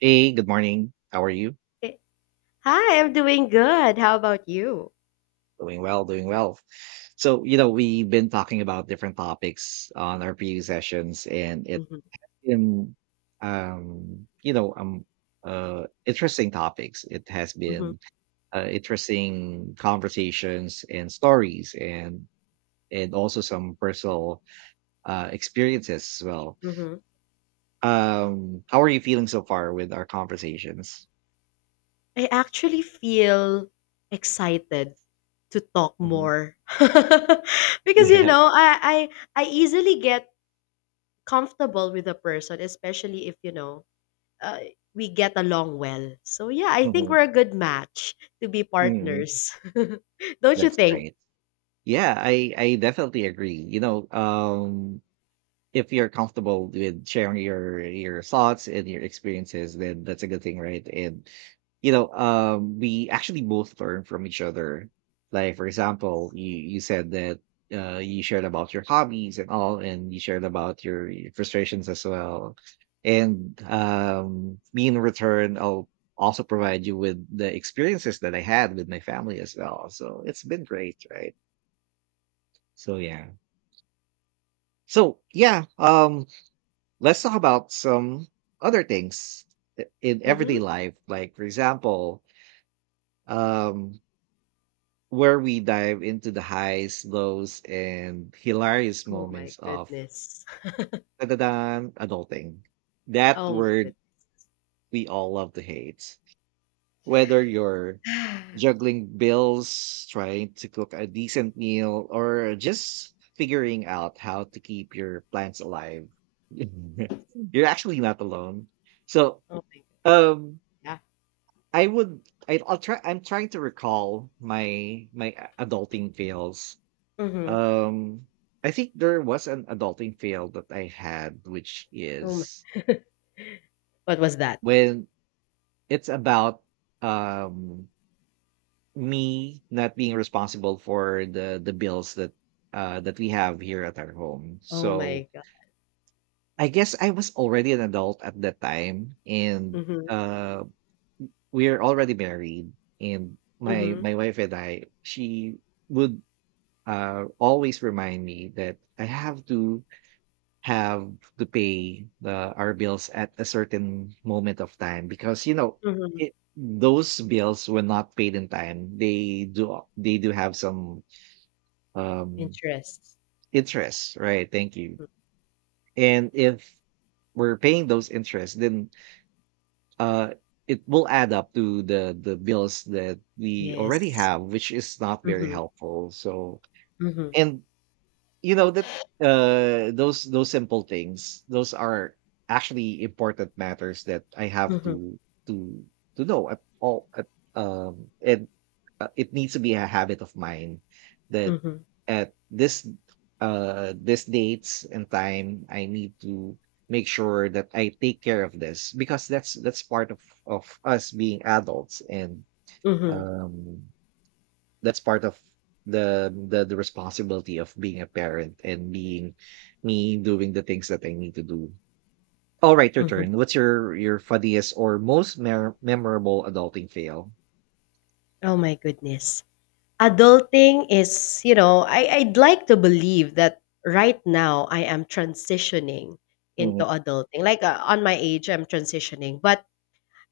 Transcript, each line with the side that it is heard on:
right: Hey, good morning. How are you?
left: Eh, Hi, I'm doing good. How about you?
right: Doing well, doing well. So, you know, we've been talking about different topics on our previous sessions, and it
left: Mhm,
right: in um, you know, um, interesting topics. It has
left: mhm,
right: been interesting conversations and stories, and also some personal experiences as well.
left: mhm.
right: How are you feeling so far with our conversations?
left: I actually feel excited to talk
right: Mhm.
left: more because you
right: Yeah.
left: know I, I easily get comfortable with a person, especially if you know uh, we get along well. So yeah, I think
right: Mhm.
left: we're a good match to be
right: Mhm.
left: partners, don't you
right: That's
left: think?
right: great. Yeah, I definitely agree. If you're comfortable with sharing your thoughts and your experiences, then that's a good thing, right? And we actually both learn from each other. Like for example, you said that you shared about your hobbies and all, and you shared about your frustrations as well. And me in return, I'll also provide you with the experiences that I had with my family as well. So it's been great, right? So yeah. So yeah, let's talk about some other things in
left: Hmm.
right: everyday life. Like for example, um, where we dive into the highs, lows, and hilarious
left: Oh my
right: moments of
left: goodness!
right: da-da-dan, adulting. That
left: Oh my goodness!
right: word we all love to hate. Whether you're juggling bills, trying to cook a decent meal, or just figuring out how to keep your plants alive, you're actually not alone. So,
left: Oh my
right: um,
left: god!
right: I would, I'll try. I'm trying to recall my adulting fails.
left: Yeah. Hmm.
right: Um, I think there was an adulting fail that I had, which
left: Oh my,
right: is
left: what was that?
right: when it's about um Me not being responsible for the bills that that we have here at our home.
left: Oh
right: So
left: my god.
right: I guess I was already an adult at that time, and
left: Mhm,
right: uh we're already married, and my
left: mhm,
right: my wife and I, she would always remind me that I have to have pay the our bills at a certain moment of time, because you know,
left: mhm.
right: it, those bills were not paid in time, they do have some um
left: Interests.
right: interest, right? Thank you.
left: Mm,
right: And if we're paying those interests, then uh it will add up to the bills that we already
left: yes.
right: have, which is not very
left: Mhm,
right: helpful. So
left: mhm,
right: and you know that those simple things, those are actually important matters that I have
left: mhm,
right: to to know at all And it needs to be a habit of mine, that
left: mhm,
right: at this this dates and time, I need to make sure that I take care of this, because that's part of us being adults. And
left: mhm,
right: um that's part of the responsibility of being a parent and being me doing the things that I need to do. All right, your
left: mhm.
right: turn. What's your funniest or most memorable adulting fail?
left: Oh my goodness. Adulting is, I I'd like to believe that right now I am transitioning into
right: Hmm.
left: adulting. Like on my age I'm transitioning, but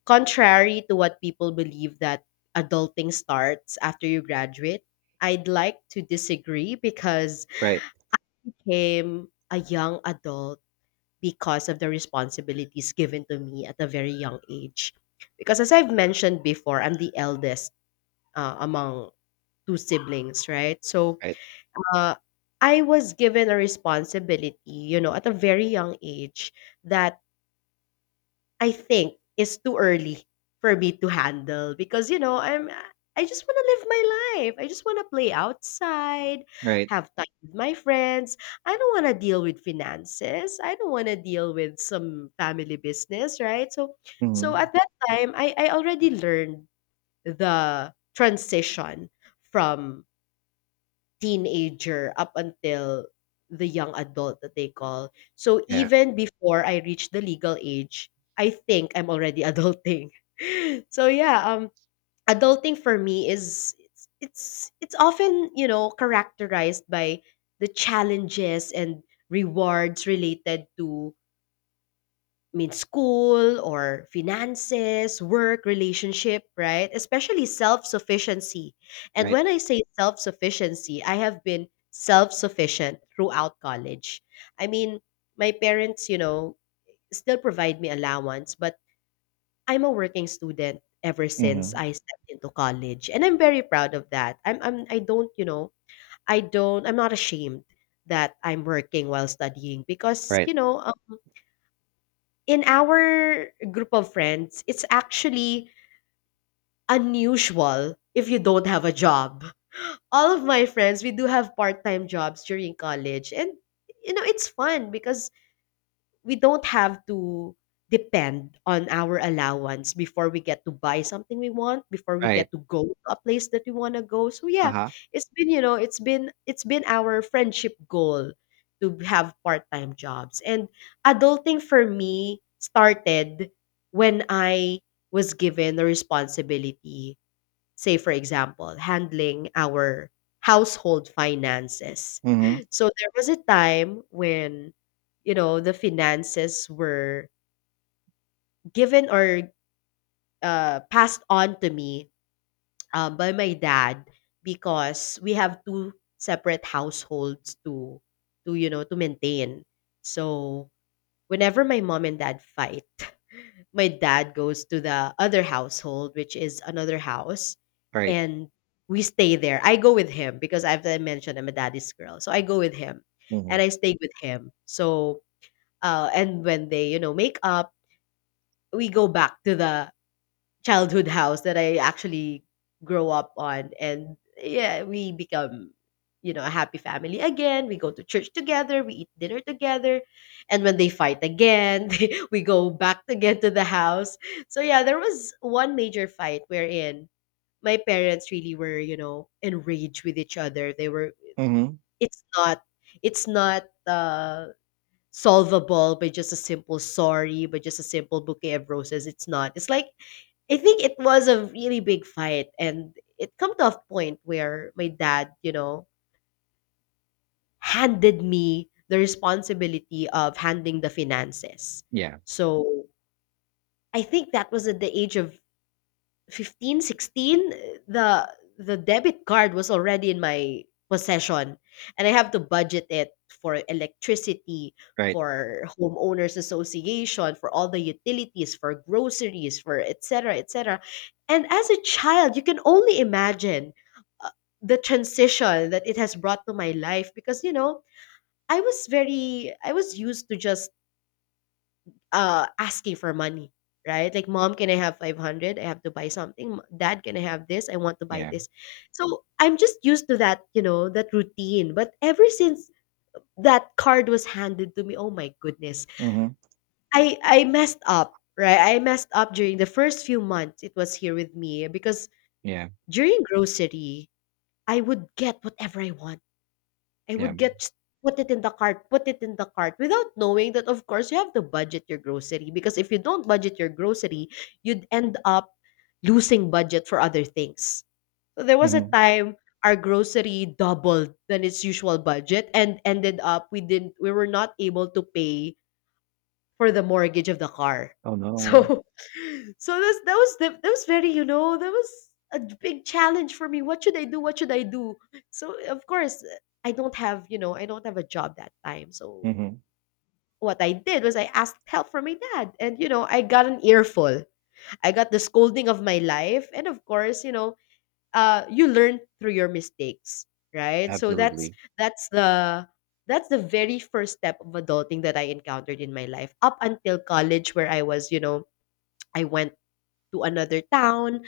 left: contrary to what people believe that adulting starts after you graduate, I'd like to disagree because
right: Right,
left: I became a young adult because of the responsibilities given to me at a very young age. Because as I've mentioned before, I'm the eldest among two siblings, right? So
right: right,
left: uh, I was given a responsibility, at a very young age that I think it's too early for me to handle because I just want to live my life. I just want to play outside,
right: right.
left: have time with my friends. I don't want to deal with finances. I don't want to deal with some family business, right? So
right: Hmm.
left: at that time I already learned the transition from teenager up until the young adult that they call. So
right: Yeah,
left: even before I reach the legal age, I think I'm already adulting. So yeah, adulting for me is it's often, characterized by the challenges and rewards related to I mean, school or finances, work, relationship, right? Especially self sufficiency. And
right: right.
left: when I say self sufficiency, I have been self sufficient throughout college. I mean, my parents, still provide me allowance, but I'm a working student ever since
right: Hmm,
left: I stepped into college. And I'm very proud of that. I'm, I don't, I'm not ashamed that I'm working while studying because,
right: right,
left: in our group of friends, it's actually unusual if you don't have a job. All of my friends, we do have part-time jobs during college and it's fun because we don't have to depend on our allowance before we get to buy something we want before we
right: right.
left: get to go to a place that we want to go. So
right: Uh
left: yeah,
right: huh.
left: it's been you know it's been our friendship goal to have part-time jobs. And adulting for me started when I was given the responsibility, say for example, handling our household finances.
right: Hmm.
left: So there was a time when, the finances were given or passed on to me by my dad because we have two separate households to maintain. So whenever my mom and dad fight, my dad goes to the other household, which is another house,
right: Right.
left: and we stay there. I go with him because I mentioned I'm a daddy's girl, so I go with him, and
right: Mm-hmm.
left: I stay with him. So, and when they make up, we go back to the childhood house that I actually grow up on. And yeah, we become a happy family again. We go to church together, we eat dinner together, and when they fight again, we go back again to the house. So yeah, there was one major fight wherein my parents really were, enraged with each other. They were
right: Hmm.
left: it's not it's not solvable by just a simple sorry, by just a simple bouquet of roses. It's not. It's like I think it was a really big fight, and it come to a point where my dad, handed me the responsibility of handling the finances.
right: Yeah.
left: So I think that was at the age of 15, 16. the the debit card was already in my possession, and I have to budget it for electricity,
right: Right.
left: for homeowners association, for all the utilities, for groceries, for etc etc. And as a child you can only imagine uh, the transition that it has brought to my life because you know I was very I was used to just asking for money, right? Like, "Mom, can I have 500? I have to buy something. M- Dad, can I have this? I want to buy
right: Yeah.
left: this." So I'm just used to that, that routine. But ever since that card was handed to me, oh my goodness,
right: Mm-hmm.
left: I messed up, right? I messed up during the first few months it was here with me because
right: Yeah.
left: during grocery, I would get whatever I want I
right: Yeah.
left: would get just put it in the cart, put it in the cart without knowing that of course you have to budget your grocery, because if you don't budget your grocery, you'd end up losing budget for other things. So there was a
right: Mm-hmm.
left: time our grocery doubled than its usual budget, and ended up we were not able to pay for the mortgage of the car.
right: Oh
left: So,
right: no.
left: so that was very that was a big challenge for me. What should I do? What should I do? So of course I don't have a job that time. So
right: Mm-hmm.
left: what I did was I asked help from my dad, and you know I got an earful. I got the scolding of my life, and of course you learn through your mistakes, right? So
right: Absolutely.
left: that's the that's the very first step of adulting that I encountered in my life up until college where I was, I went to another town.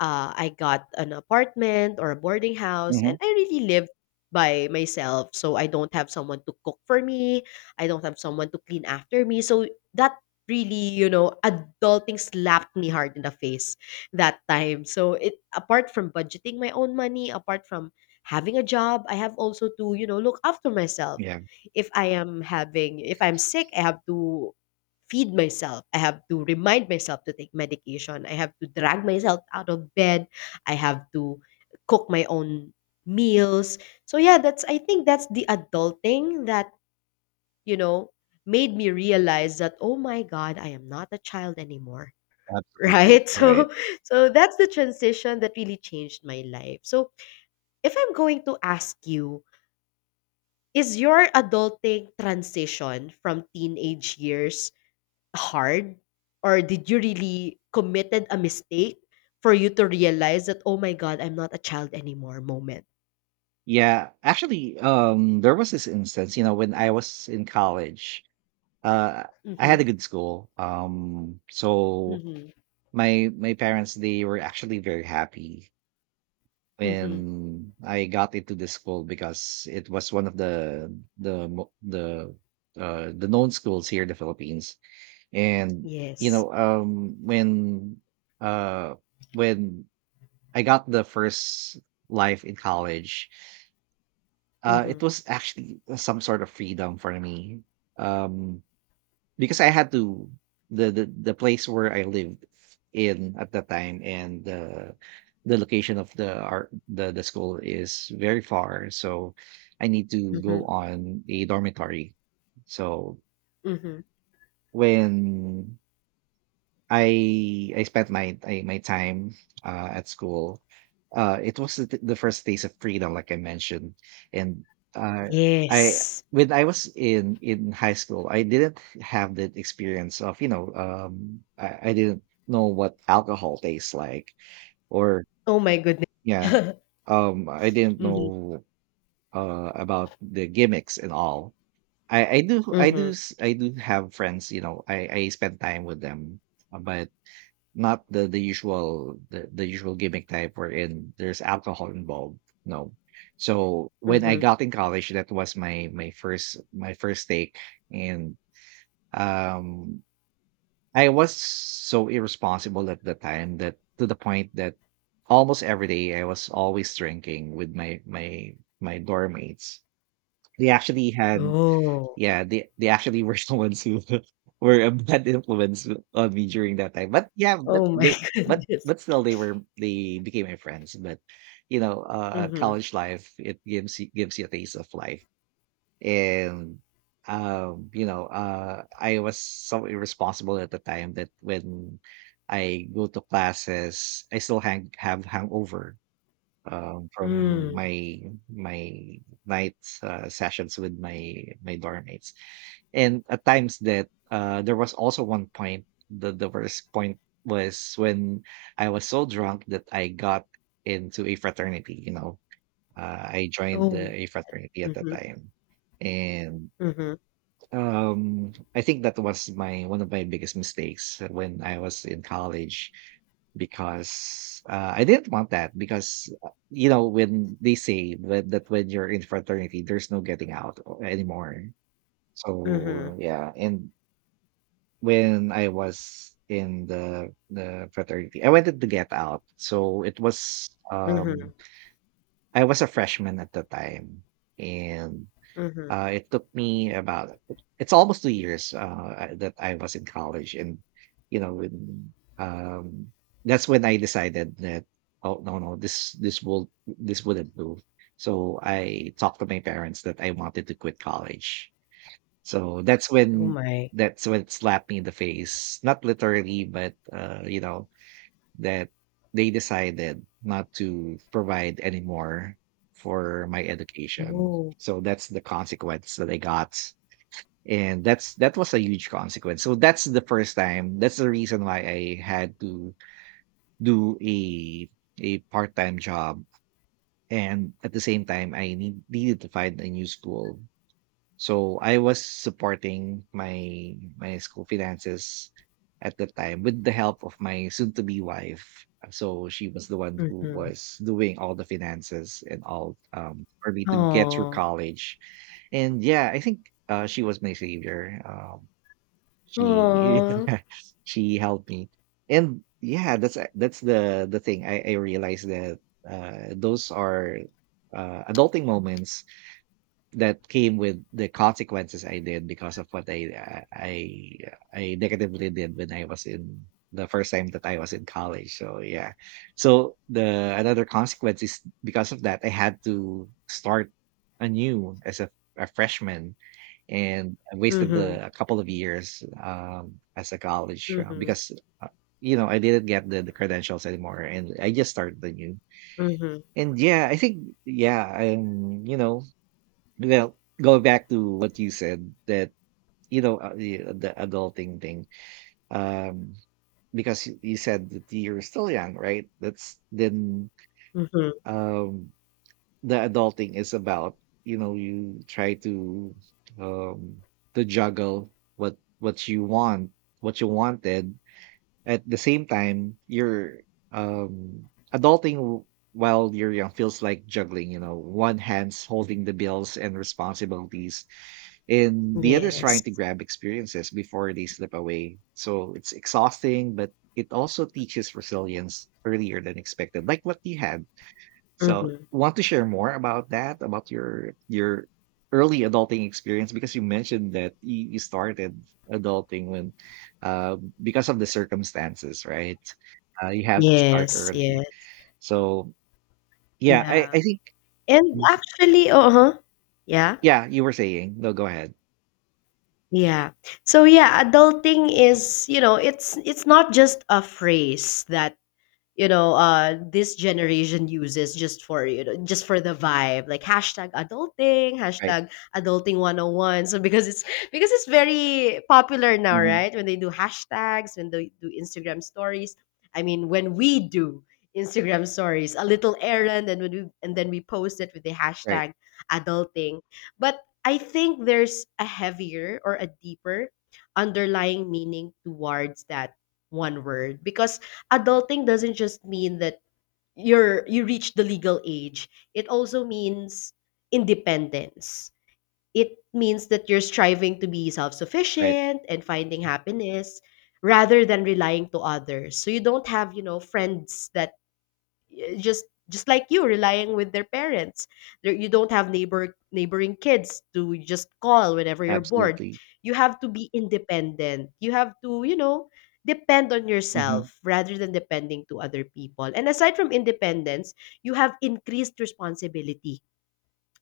left: I got an apartment or a boarding house,
right: Mm-hmm.
left: and I really lived by myself. So I don't have someone to cook for me. I don't have someone to clean after me. So that really, adulting slapped me hard in the face that time. So it apart from budgeting my own money, apart from having a job, I have also to, look after myself.
right: Yeah.
left: If I'm sick, I have to feed myself. I have to remind myself to take medication. I have to drag myself out of bed. I have to cook my own meals. So yeah, that's I think that's the adulting that, you know, made me realize that oh my god, I am not a child anymore.
right: Absolutely.
left: Right? So
right: Right.
left: so that's the transition that really changed my life. So if I'm going to ask you, is your adulting transition from teenage years hard? Or did you really committed a mistake for you to realize that, "Oh my God, I'm not a child anymore," moment?
right: Yeah, actually, there was this instance, when I was in college, uh, I had
left: Mhm,
right: a good school. Um, so
left: mhm,
right: my my parents, they were actually very happy
left: mhm.
right: when I got into this school, because it was one of the mo- the known schools here in the Philippines. And you
left: Yes.
right: know, uh, when I got the first life in college. It
left: Mhm,
right: was actually some sort of freedom for me, um, because I had to the place where I lived in at that time, and the location of the art the school is very far, so I need to go
left: mhm,
right: on a dormitory. So
left: mhm.
right: when I spent my time at school. It was the, first days of freedom, like I mentioned, and uh, I
left: Yes.
right: when I was in high school, I didn't have that experience of I didn't know what alcohol tastes like, or
left: Oh my goodness.
right: yeah, I didn't
left: Mhm,
right: know about the gimmicks and all. I, I do I do
left: mhm,
right: s- I do have friends. I spend time with them, but not the usual the usual gimmick type wherein there's alcohol involved, no. So, when I
left: mhm.
right: got in college, that was my first take, and, um, I was so irresponsible at the time, that to the point that almost every day I was always drinking with my dorm mates. They actually had,
left: Oh.
right: yeah, they actually were the ones who were a bad influence on me during that time. But yeah, but
left: Oh my
right: they but
left: goodness.
right: but still they became my friends. But
left: Mhm,
right: college life, it gives you a taste of life. And I was so irresponsible at the time that when I go to classes, I still hangover from
left: mm.
right: my night sessions with my dorm mates. And at times that there was also one point, the worst point was when I was so drunk that I got into a fraternity. I joined
left: Oh my
right: a fraternity at that
left: mhm,
right: time, and
left: mhm,
right: I think that was my one of my biggest mistakes when I was in college, because I didn't want that, because you know when they say that, when you're in fraternity there's no getting out anymore.
left: mhm,
right: So yeah, and when I was in the fraternity, I wanted to get out. So it was
left: mhm,
right: I was a freshman at the time, and
left: mhm.
right: it took me about it's almost 2 years, that I was in college, and, you know, when, um that's when I decided that, "Oh, no, no, this wouldn't do." So I talked to my parents that I wanted to quit college. So
left: Oh my.
right: that's when it slapped me in the face, not literally, but, that they decided not to provide anymore for my education.
left: Oh.
right: So that's the consequence that I got. And that was a huge consequence. So that's the first time. That's the reason why I had to do a part-time job. And at the same time, needed to find a new school, so I was supporting my school finances at the time with the help of my soon to be wife. So she was the one who
left: Mhm.
right: was doing all the finances and all, for me to get through
left: Aw.
right: college. And yeah, I think she was my savior. She
left: Aw.
right: she helped me. And yeah, that's the thing. I realized that those are adulting moments that came with the consequences I did because of what I I negatively did when I was in the first time that I was in college. So yeah. So the another consequence is, because of that, I had to start anew as a freshman, and I wasted
left: Mhm.
right: the a couple of years as a college,
left: Mhm,
right: because uh, I didn't get the credentials anymore, and I just started anew.
left: mhm,
right: And yeah, I think going back to what you said, that the adulting thing, um, because you said that you're still young, right? That's then
left: mhm.
right: um, the adulting is about, you try um, to juggle what you want, what you wanted. At the same time, you're adulting while you're young feels like juggling, you know, one hand's holding the bills and responsibilities, and the other's trying to
left: Yes.
right: grab experiences before they slip away. So it's exhausting, but it also teaches resilience earlier than expected, like what you had. So
left: Mhm.
right: want to share more about that, about your early adulting experience, because you mentioned that you started adulting when uh, because of the circumstances, right? You have to start
left: Yes, yes,
right: early. So yeah, I,
left: yeah.
right: I think
left: And actually uh-huh. Yeah,
right: yeah, you were saying. No, go ahead.
left: yeah. So yeah, adulting is, it's not just a phrase that this generation uses just for just for the vibe, like hashtag adulting,
right: Right.
left: hashtag adulting 101. So because it's very popular now,
right: Mhm.
left: right? When they do hashtags, when they do instagram stories, when we do instagram stories a little errand, and when we and then we post it with the
right: Right.
left: hashtag adulting. But I think there's a heavier or a deeper underlying meaning towards that one word, because adulting doesn't just mean that you reach the legal age. It also means independence. It means that you're striving to be
right: Right.
left: self-sufficient and finding happiness rather than relying to others. So you don't have you know friends that just like you relying with their parents there, you don't have neighboring kids to just call whenever you're bored.
right: Absolutely.
left: You have to be independent. You have to depend on
right: Mhm.
left: yourself rather than depending to other people. And aside from independence, you have increased responsibility.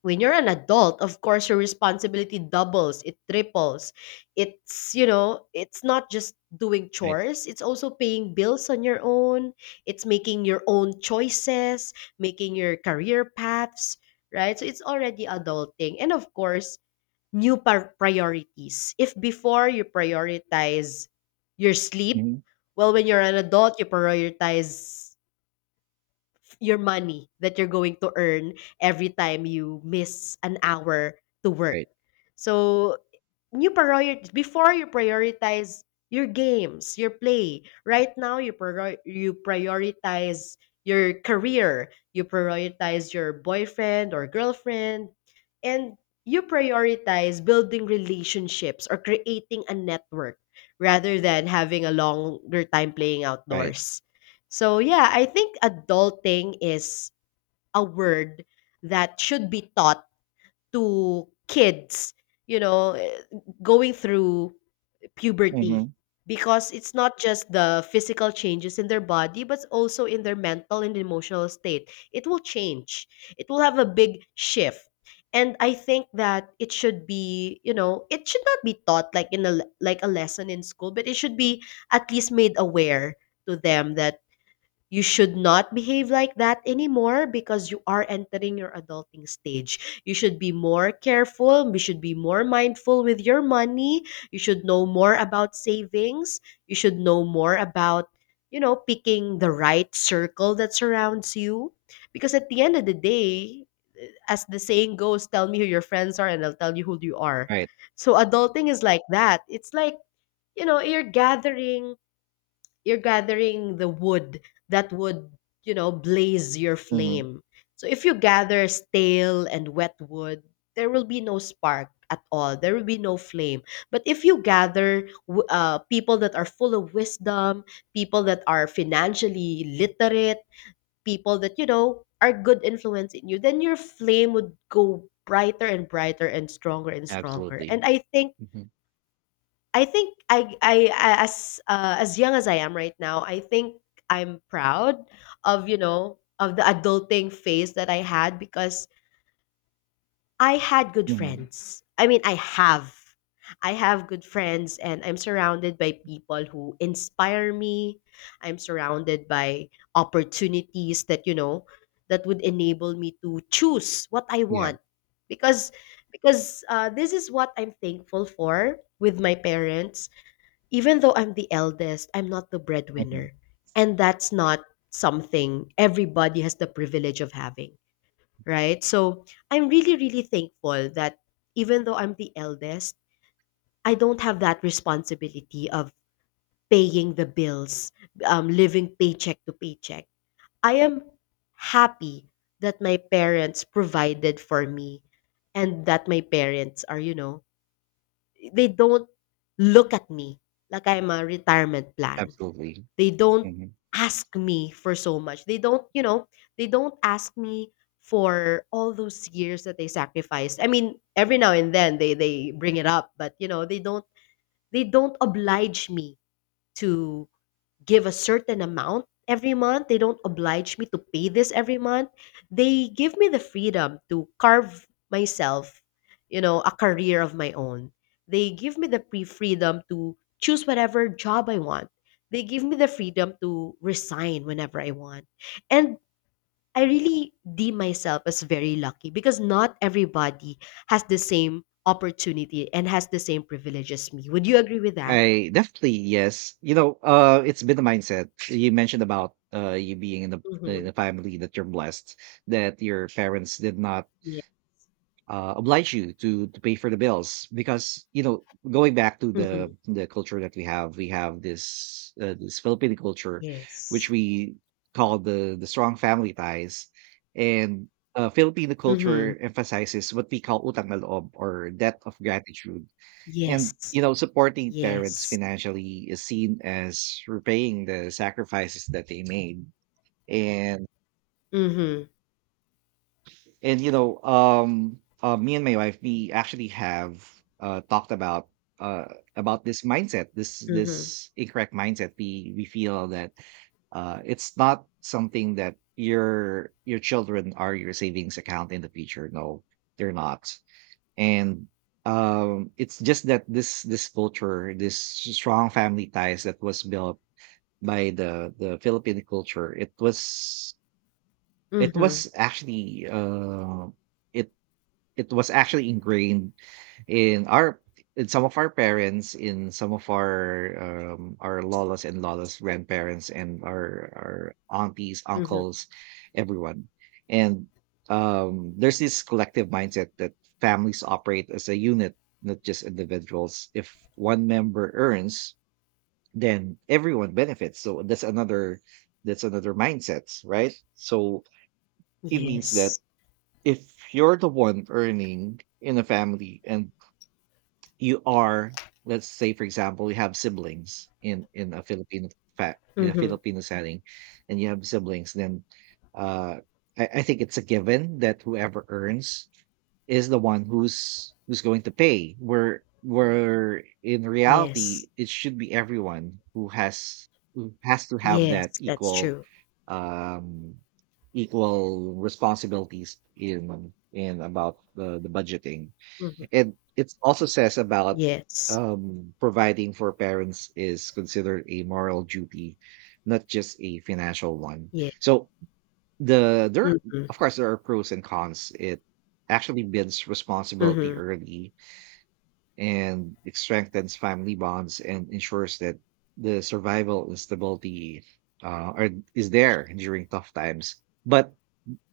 left: When you're an adult, of course your responsibility doubles, it triples. It's it's not just doing
right: Right.
left: chores, it's also paying bills on your own. It's making your own choices, making your career paths, right? So it's already adulting. And of course, new priorities. If before you prioritize your sleep,
right: Mhm.
left: well, when you're an adult you prioritize your money that you're going to earn every time you miss an hour to work.
right: Right.
left: So new priority. Before you prioritize your games, your play. Right now you you prioritize your career, you prioritize your boyfriend or girlfriend, and you prioritize building relationships or creating a network rather than having a longer time playing
right: Right.
left: outdoors. So yeah, I think adulting is a word that should be taught to kids, you know, eh, going through puberty,
right: Mhm.
left: because it's not just the physical changes in their body but also in their mental and emotional state. It will change. It will have a big shift. And I think that it should be, you know, it should not be taught like like a lesson in school, but it should be at least made aware to them that you should not behave like that anymore because you are entering your adulting stage. You should be more careful. You should be more mindful with your money. You should know more about savings. You should know more about, you know, picking the right circle that surrounds you. Because at the end of the day, as the saying goes, tell me who your friends are and I'll tell you who you are.
right: Right.
left: So adulting is like that. It's like, you know, you're gathering the wood that would, you know, blaze your
right: Mhm.
left: flame. So if you gather stale and wet wood, there will be no spark at all. There will be no flame. But if you gather people that are full of wisdom, people that are financially literate, people that, you know, are good influence in you, then your flame would go brighter and brighter and stronger and stronger.
right: Absolutely.
left: And I think
right: Mhm.
left: I think I- as young as I am right now, I think I'm proud of, you know, of the adulting phase that I had because I had good
right: Mhm.
left: friends. I mean, I have. I have good friends and I'm surrounded by people who inspire me. I'm surrounded by opportunities that, you know, that would enable me to choose what I
right: Yeah.
left: want. Because because this is what I'm thankful for with my parents. Even though I'm the eldest, I'm not the
right: Mhm.
left: breadwinner. And that's not something everybody has the privilege of having, right? So I'm really, really thankful that even though I'm the eldest, I don't have that responsibility of paying the bills, living paycheck to paycheck. I am happy that my parents provided for me, and that my parents are, you know, they don't look at me like I'm a retirement plan,
right: Absolutely.
left: they don't
right: Mhm.
left: ask me for so much. They don't, you know, they don't ask me for all those years that they sacrificed. I mean, every now and then they bring it up, but you know, they don't oblige me to give a certain amount every month. They don't oblige me to pay this every month. They give me the freedom to carve myself, you know, a career of my own. They give me the freedom to choose whatever job I want. They give me the freedom to resign whenever I want. And I really deem myself as very lucky because not everybody has the same opportunity and has the same privilege as me. Would you agree with that?
right: I definitely yes. It's been a mindset. You mentioned about you being in the in
left: Mm-hmm.
right: a family that you're blessed, that your parents did not
left: Yeah.
right: oblige you to pay for the bills because you know, going back to
left: Mm-hmm.
right: the culture that we have this this Filipino culture, which
left: Yes.
right: we call the strong family ties. And Filipino
left: Mhm.
right: culture emphasizes what we call utang na loob, or debt of gratitude. And you
left: Yes.
right: know, supporting parents
left: Yes.
right: financially is seen as repaying the sacrifices that they made. and
left: Mhm.
right: and you know, me and my wife, we actually have uh, talked about uh, about this mindset, this
left: Mhm.
right: incorrect mindset. We feel that uh, it's not something that your children are your savings account in the future. No, they're not. And um, it's just that this culture, this strong family ties that was built by the Philippine culture. It was, it
left: Mhm.
right: was actually uh, it it was actually ingrained in our, in some of our parents, in some of our lolas and lolas, grandparents, and our aunties,
left: Mhm.
right: uncles, everyone. And there's this collective mindset that families operate as a unit, not just individuals. If one member earns, then everyone benefits. So that's another, that's another mindset, right? So it means that
left: Yes.
right: if you're the one earning in a family, and you are, let's say, for example, you have siblings in a Filipino fa in a
left: Mhm.
right: Filipino setting, and you have siblings, then, uh, I think it's a given that whoever earns is the one who's going to pay, where in
left: Yes.
right: reality, it should be everyone who has, who has to have that
left: Yes, that's
right: equal,
left: true.
right: um, equal responsibilities in about the budgeting.
left: Mhm.
right: And it also says about
left: Yes.
right: providing for parents is considered a moral duty, not just a financial one.
left: Yeah.
right: So there,
left: Mhm.
right: of course, there are pros and cons. It actually builds responsibility
left: Mhm.
right: early, and it strengthens family bonds and ensures that the survival and stability are, is there during tough times. But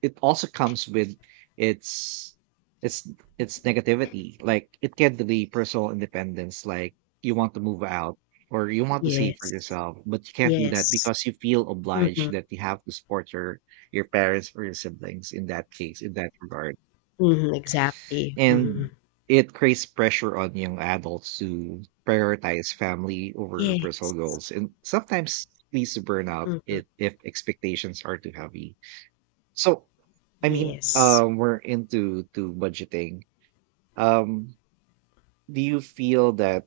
right: it also comes with its its its negativity. Like, it can delay personal independence. Like, you want to move out or you want to save for
left: Yes.
right: yourself, but you can't do that
left: Yes.
right: because you feel
left: Mhm.
right: obliged that you have to support your parents or your siblings, in that case, in that regard.
left: Mhm. Exactly. Mhm.
right: And it creates pressure on young adults to prioritize family over personal
left: Yes.
right: goals, and sometimes leads to burnout
left: Mhm.
right: if expectations are too heavy. So I mean,
left: Yes.
right: we're into to budgeting. Um, do you feel that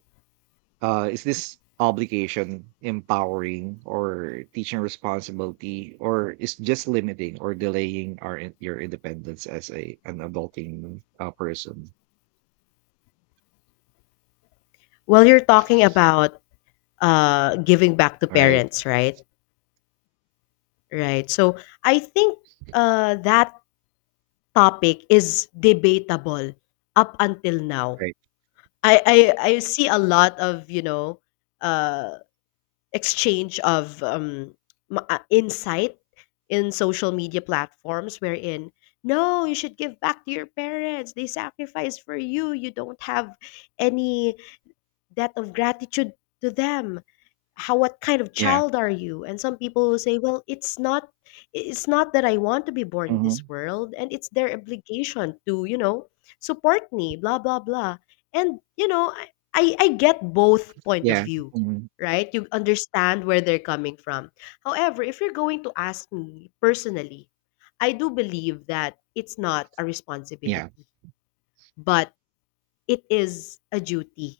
right: is this obligation empowering or teaching responsibility, or is just limiting or delaying our your independence as a, an adulting person?
left: Well, you're talking about giving back to
right: Right.
left: parents, right? Right. So I think that topic is debatable up until now.
right: Right.
left: I see a lot of, you know, uh, exchange of insight in social media platforms, wherein, no, you should give back to your parents, they sacrificed for you, you don't have any debt of gratitude to them, how, what kind of
right: Yeah.
left: child are you? And some people will say, well, it's not that I want to be born in this
right: Mm-hmm.
left: world and it's their obligation to, you know, support me, blah blah blah. And you know, I get both point of
right: Yeah.
left: view,
right: Mm-hmm.
left: right? You understand where they're coming from. However, if you're going to ask me personally, I do believe that it's not a
right: Yeah.
left: responsibility, but it is a duty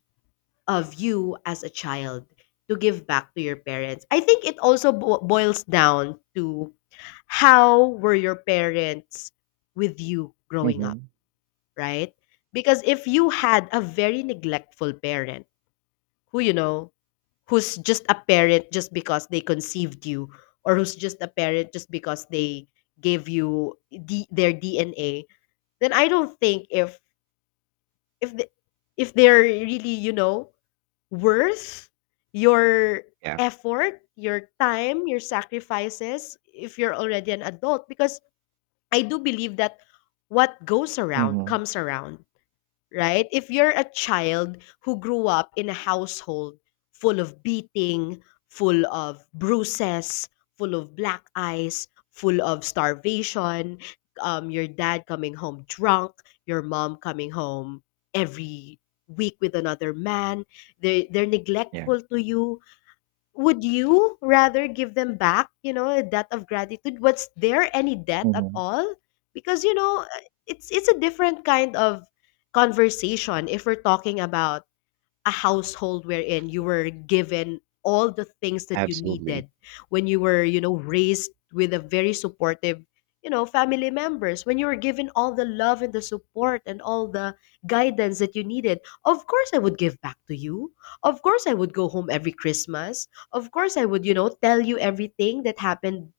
left: of you as a child to give back to your parents. I think it also boils down to how were your parents with you growing up,
right: Mm-hmm.
left: right? Because if you had a very neglectful parent who, you know, who's just a parent just because they conceived you, or who's just a parent just because they gave you their DNA, then I don't think if the, if they're really, you know, worth your
right: Yeah.
left: effort, your time, your sacrifices if you're already an adult, because I do believe that what goes around
right: Mm-hmm.
left: comes around. Right? If you're a child who grew up in a household full of beating, full of bruises, full of black eyes, full of starvation, your dad coming home drunk, your mom coming home every week with another man, they're
right: Yeah.
left: neglectful to you, would you rather give them back, you know, a debt of gratitude? Was there any debt at
right: Mm-hmm.
left: all? Because you know, it's a different kind of conversation if we're talking about a household wherein you were given all the things that you
right: Absolutely.
left: needed, when you were, you know, raised with a very supportive, you know, family members, when you were given all the love and the support and all the guidance that you needed, of course I would give back to you. Of course I would go home every Christmas. Of course I would, you know, tell you everything that happened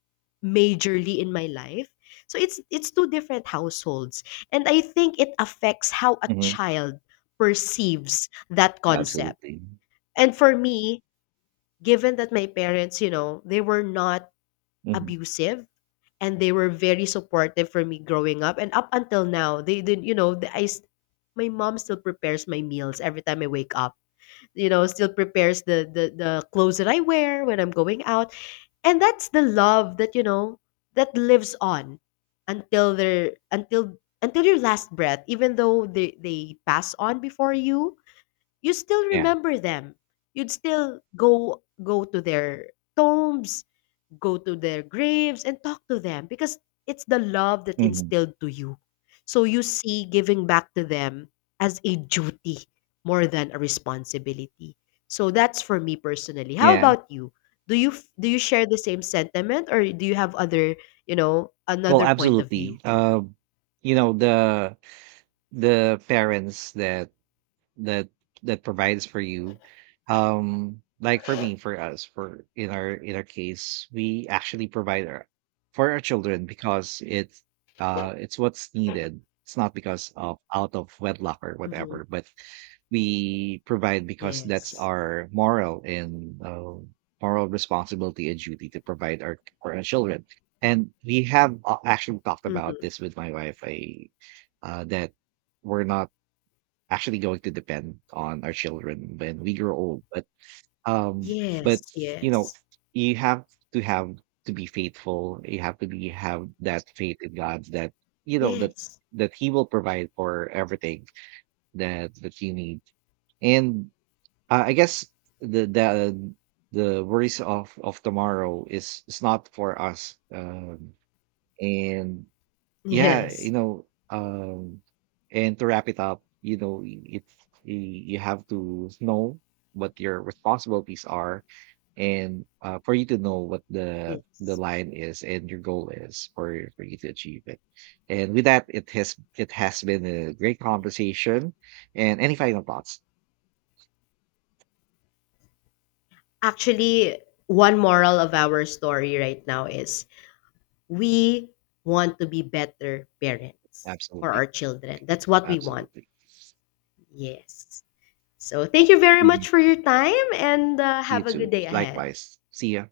left: majorly in my life. So it's two different households, and I think it affects how a
right: Mm-hmm.
left: child perceives that concept.
right: Absolutely.
left: And for me, given that my parents, you know, they were not
right: Mm-hmm.
left: abusive and they were very supportive for me growing up and up until now, they didn't, you know, my mom still prepares my meals every time I wake up. You know, still prepares the clothes that I wear when I'm going out. And that's the love that, you know, that lives on until their until your last breath. Even though they pass on before you, you still
right: Yeah.
left: remember them. You'd still go to their tombs, go to their graves and talk to them because it's the love that
right: Mm-hmm.
left: instilled to you. So you see giving back to them as a duty more than a responsibility. So that's for me personally. How
right: Yeah.
left: about you? Do you share the same sentiment, or do you have other, you know,
right: Well,
left: another point of
right: absolutely.
left: view?
right: You know, the parents that that that provides for you, um, like for me, for us, for in our case, we actually provide our, for our children, because it's uh, it's what's needed. It's not because of out of wedlock or
left: Mhm.
right: whatever, but we provide because that's
left: Yes.
right: our moral and moral responsibility and duty to provide our, for our children. And we have actually talked about
left: Mhm.
right: this with my wife. I that we're not actually going to depend on our children when we grow old. Um,
left: Yes,
right: but you know,
left: yes.
right: you have to, have to be faithful. You have to be, have that faith in God that you know that
left: Yes.
right: He will provide for everything that you need. And I guess the the worries of tomorrow is not for us. And yeah, you
left: Yes.
right: know, and to wrap it up, you know, it's y- you have to know what your responsibilities are, and for you to know what the
left: Yes.
right: line is, and your goal is for you to achieve it. And with that, it has, it has been a great conversation. And any final thoughts?
left: Actually, one moral of our story right now is we want to be better parents for
right: Absolutely,
left: our children. That's what we want.
right: absolutely.
left: Yes. So thank you very
right: Mhm.
left: much for your time, and
right: You
left: have a good
right: too.
left: day ahead.
right: Likewise. See ya.